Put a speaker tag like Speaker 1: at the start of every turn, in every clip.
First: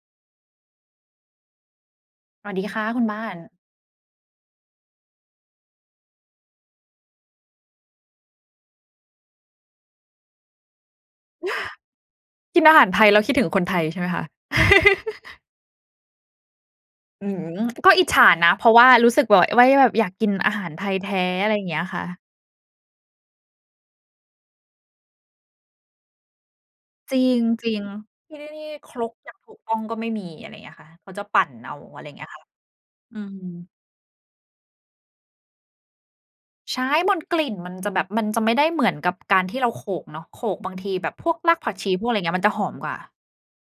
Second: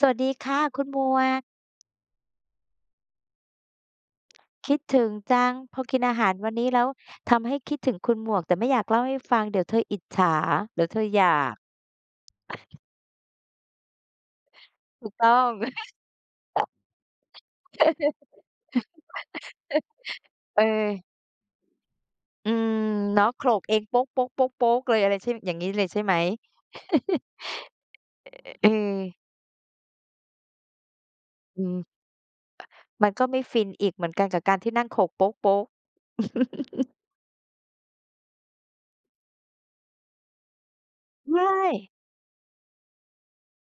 Speaker 1: สวัสดีค่ะ คุณหมวก
Speaker 2: สวัสดีค่ะคุณบ้าน
Speaker 1: คิดถึงจัง พอกินอาหารวันนี้แล้วทำให้คิดถึงคุณหมวก แต่ไม่อยากเล่าให้ฟังเดี๋ยวเธออิจฉา เดี๋ยวเธออยาก?
Speaker 2: กินอาหารไทยแล้วคิดถึงคนไทยใช่ไหมคะ?
Speaker 1: ถูกต้อง
Speaker 2: อืม ก็อิจฉานะ เพราะว่ารู้สึก ว ไว้ว่าแบบอยากกินอา
Speaker 1: เอ
Speaker 2: หารไทย
Speaker 1: อ
Speaker 2: แท้ อะไรอย่างเงี้ยค่ะ
Speaker 1: อืม เนาะ โขลกเอง เลย อะไรใช่ อย่างงี้เลยใช่ไหม?
Speaker 2: จริง จริง ที่นี่ นี
Speaker 1: เ
Speaker 2: ่
Speaker 1: ออ
Speaker 2: ครกอย่างถูกต้องก็ไม่มี อะไรอย่างเงี้ยค่ะ เขาจะปั่น
Speaker 1: อื
Speaker 2: เอา
Speaker 1: ม
Speaker 2: อะไร อย่างเงี้ยค่ะ
Speaker 1: มัน
Speaker 2: อื
Speaker 1: ก็ไม่
Speaker 2: ม
Speaker 1: ฟินอีก เหมือนกันกับการที่นั่งโขลก
Speaker 2: ใช่ บนกลิ่นมันจะแบบ มันจะไม่ได้เหมือนกับการที่เราโขลกเนาะ โขลกบางทีแบบพว
Speaker 1: ไม
Speaker 2: กรากผักช
Speaker 1: ่
Speaker 2: ี พวกอะไรอย่างเงี้ย มันจะหอมกว่า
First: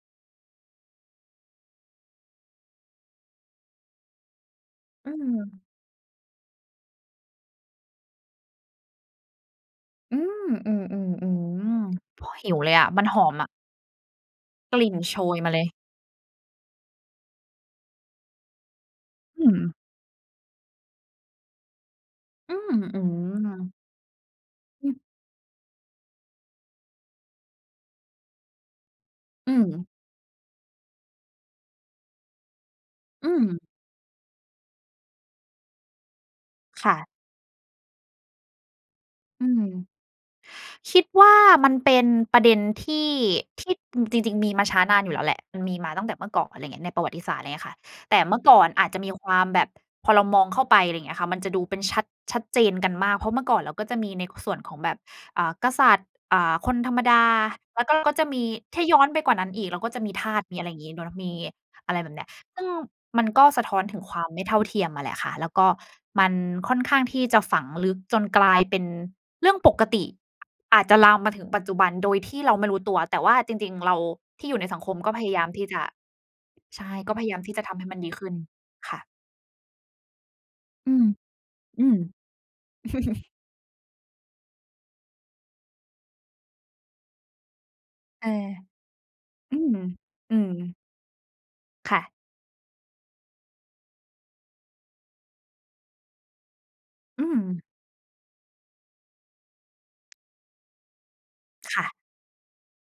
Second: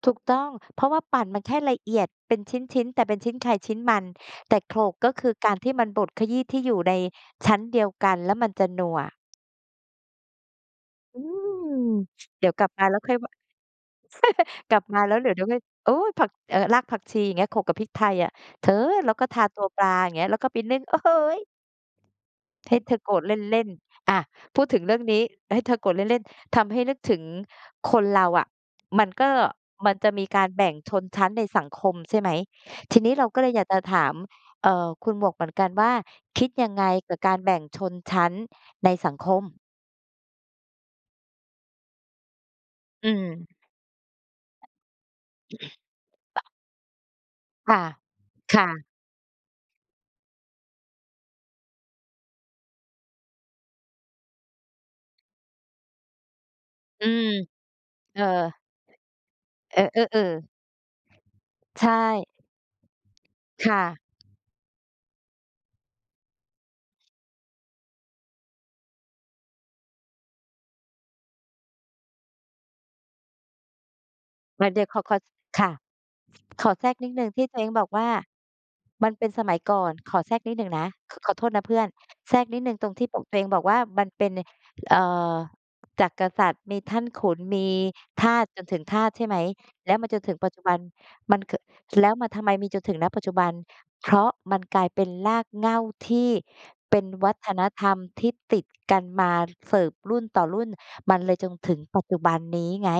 Speaker 1: ถูกต้อง เพราะว่าปั่นมันแค่ละเอียดเป็นชิ้น ๆ แต่เป็นชิ้นใครชิ้นมัน แต่โขลกก
Speaker 2: อื
Speaker 1: ็คือการ
Speaker 2: ม
Speaker 1: ที่มันบดขยี้ที่อยู่ในชั้นเดียวกัน แล้วมันจะนัวอะ
Speaker 2: อืม อื
Speaker 1: อื
Speaker 2: ม
Speaker 1: ม
Speaker 2: ๆ ๆ โอ้โฮ
Speaker 1: เด
Speaker 2: ห
Speaker 1: ี๋
Speaker 2: ิ
Speaker 1: ยว
Speaker 2: ว
Speaker 1: กลั
Speaker 2: เล
Speaker 1: บ
Speaker 2: ย
Speaker 1: ม
Speaker 2: อ
Speaker 1: า
Speaker 2: ะ
Speaker 1: แล้ว
Speaker 2: มัน
Speaker 1: ค่อ
Speaker 2: ห
Speaker 1: ย
Speaker 2: อ
Speaker 1: บ
Speaker 2: มอะ
Speaker 1: ก
Speaker 2: ก
Speaker 1: ลับ
Speaker 2: ลิ่
Speaker 1: ม
Speaker 2: น
Speaker 1: าแ
Speaker 2: โ
Speaker 1: ล้
Speaker 2: ช
Speaker 1: วเดี๋ยว
Speaker 2: ย
Speaker 1: เดี๋ย
Speaker 2: ม
Speaker 1: ว
Speaker 2: า
Speaker 1: ค
Speaker 2: เ
Speaker 1: ่
Speaker 2: ล
Speaker 1: อย
Speaker 2: ย
Speaker 1: โอ้ ผัก เอ่อ รากผักชีเงี้ย โขลกกับพริกไทยอะ เธอ แล้วก็ท
Speaker 2: อื
Speaker 1: าตัว
Speaker 2: ม
Speaker 1: ปลา อย่างเงี้ย แล้วไปนึ่ง โอ้โฮ
Speaker 2: อืม
Speaker 1: ให้เธอ
Speaker 2: อื
Speaker 1: โกรธเล่น
Speaker 2: ม
Speaker 1: ๆ อา พูดถึง
Speaker 2: อ
Speaker 1: เ
Speaker 2: ื
Speaker 1: รื่อ
Speaker 2: อ
Speaker 1: งนี้ ให้เธอโกรธเล่น ๆ ทำให้นึกถึงคนเราอะ มันก็
Speaker 2: อืม
Speaker 1: มันจะมีการแบ่งชนชั้นในสังคม ใช่ไหม ทีนี้เร
Speaker 2: อื
Speaker 1: าก็เลยอย
Speaker 2: ม
Speaker 1: ากจะถาม เอ่อ คุณหมวกเหมือนกันว่า คิดยังไง
Speaker 2: ค่ะ
Speaker 1: กับการแบ่งชนชั้นในสังคม?
Speaker 2: อืม คิดว่ามันเป็นประเด็นที
Speaker 1: อื
Speaker 2: ่
Speaker 1: ม
Speaker 2: ที่ อ จริง ๆ มีมาช้านานอยู่แล้วแหละ มันมีมาตั้งแต่เมื่อก่อน อะไรอย่างเงี้ย ในประวัติศาสตร์ อะไรอย่างเงี้ย
Speaker 1: ค
Speaker 2: ค่ะ
Speaker 1: ่ะ
Speaker 2: แต่เมื่อก
Speaker 1: ค
Speaker 2: ่อ
Speaker 1: ่
Speaker 2: น
Speaker 1: ะ
Speaker 2: อาจจะมีความแบบ พอเรามองเข้าไป อะไรอย่างเงี้ยค่ะ มันจะดูเป็นชัด ชัดเจนกันมาก เพราะเมื่อก่อนเราก็จะมีใน ค ส่วนของแบบ อ่า กษัตริย์ อ่า คนธรรม
Speaker 1: อื
Speaker 2: ดา
Speaker 1: ม
Speaker 2: แล้วก็ ก็
Speaker 1: เอ
Speaker 2: จ
Speaker 1: อ
Speaker 2: ะมี ถ้าย้อนไปกว่านั้นอีกเ
Speaker 1: เ
Speaker 2: ร
Speaker 1: อ
Speaker 2: าก็จะมี
Speaker 1: อ
Speaker 2: ทาส มี
Speaker 1: ๆ
Speaker 2: อะไรอย่างงี้เนาะ มี
Speaker 1: ๆ ใช
Speaker 2: อ
Speaker 1: ่
Speaker 2: ะไรแบบเนี้ย ซึ่งมันก็ส
Speaker 1: ค
Speaker 2: ะท
Speaker 1: ่
Speaker 2: ้
Speaker 1: ะ
Speaker 2: อนถึงความไม่เท่าเทียมอะแหละค่ะ แล้วก็มันค่อนข้างที่จะฝังลึกจนกลายเป็นเรื่องปกติ อาจจะลามมาถึงปัจจุบันโดยที่เราไม่รู้ตัว แต่ว่าจริง ๆ เราที่อยู
Speaker 1: ป
Speaker 2: ่ใน
Speaker 1: ระ
Speaker 2: ส
Speaker 1: เ
Speaker 2: ั
Speaker 1: ด
Speaker 2: ง
Speaker 1: ี๋ย
Speaker 2: ค
Speaker 1: วข
Speaker 2: ม
Speaker 1: อ
Speaker 2: ก
Speaker 1: ข
Speaker 2: ็
Speaker 1: อ
Speaker 2: พยายามท
Speaker 1: ค
Speaker 2: ี่
Speaker 1: ่ะ
Speaker 2: จะ
Speaker 1: ขอ
Speaker 2: ใช
Speaker 1: แทร
Speaker 2: ่
Speaker 1: กนิ
Speaker 2: ก็
Speaker 1: ดห
Speaker 2: พ
Speaker 1: นึ่
Speaker 2: ย
Speaker 1: ง
Speaker 2: ายา
Speaker 1: ท
Speaker 2: ม
Speaker 1: ี่
Speaker 2: ที
Speaker 1: ต
Speaker 2: ่
Speaker 1: ั
Speaker 2: จ
Speaker 1: วเ
Speaker 2: ะ
Speaker 1: อ
Speaker 2: ท
Speaker 1: ง
Speaker 2: ำ
Speaker 1: บ
Speaker 2: ให
Speaker 1: อ
Speaker 2: ้
Speaker 1: ก
Speaker 2: มั
Speaker 1: ว
Speaker 2: น
Speaker 1: ่
Speaker 2: ด
Speaker 1: า
Speaker 2: ีขึ้น ค่ะ
Speaker 1: มันเป็นสมัยก่อน ขอแทรกนิดหนึ่งนะ
Speaker 2: อืม
Speaker 1: ข ขอโทษนะเพื่
Speaker 2: อ
Speaker 1: อ
Speaker 2: ื
Speaker 1: น
Speaker 2: ม
Speaker 1: แทรกนิดหนึ่งตรงที่บอก ตัวเองบอกว่า มันเป็น เอ่อ จากกษัตริย์ มีท่านขุน มี
Speaker 2: เ
Speaker 1: ท
Speaker 2: ออ
Speaker 1: าส จนถึงทาส ใช่ไหม
Speaker 2: อืม
Speaker 1: แล้วมันจนถึ
Speaker 2: อื
Speaker 1: งปั
Speaker 2: ม
Speaker 1: จจุบัน มันเกอะ
Speaker 2: ค่
Speaker 1: แล้
Speaker 2: ะ
Speaker 1: วมันทำไมมีจนถึง ณ ปัจจุบัน เพราะมันกลายเป็นรากเหง้าที่เป็น
Speaker 2: อื
Speaker 1: วัฒน
Speaker 2: ม
Speaker 1: ธรรมที่ติด กันมา เสิร์ฟรุ่นต่อรุ่น มันเลยจนถึ
Speaker 2: ค
Speaker 1: ง
Speaker 2: ่ะ
Speaker 1: ปัจจุบันนี้ไง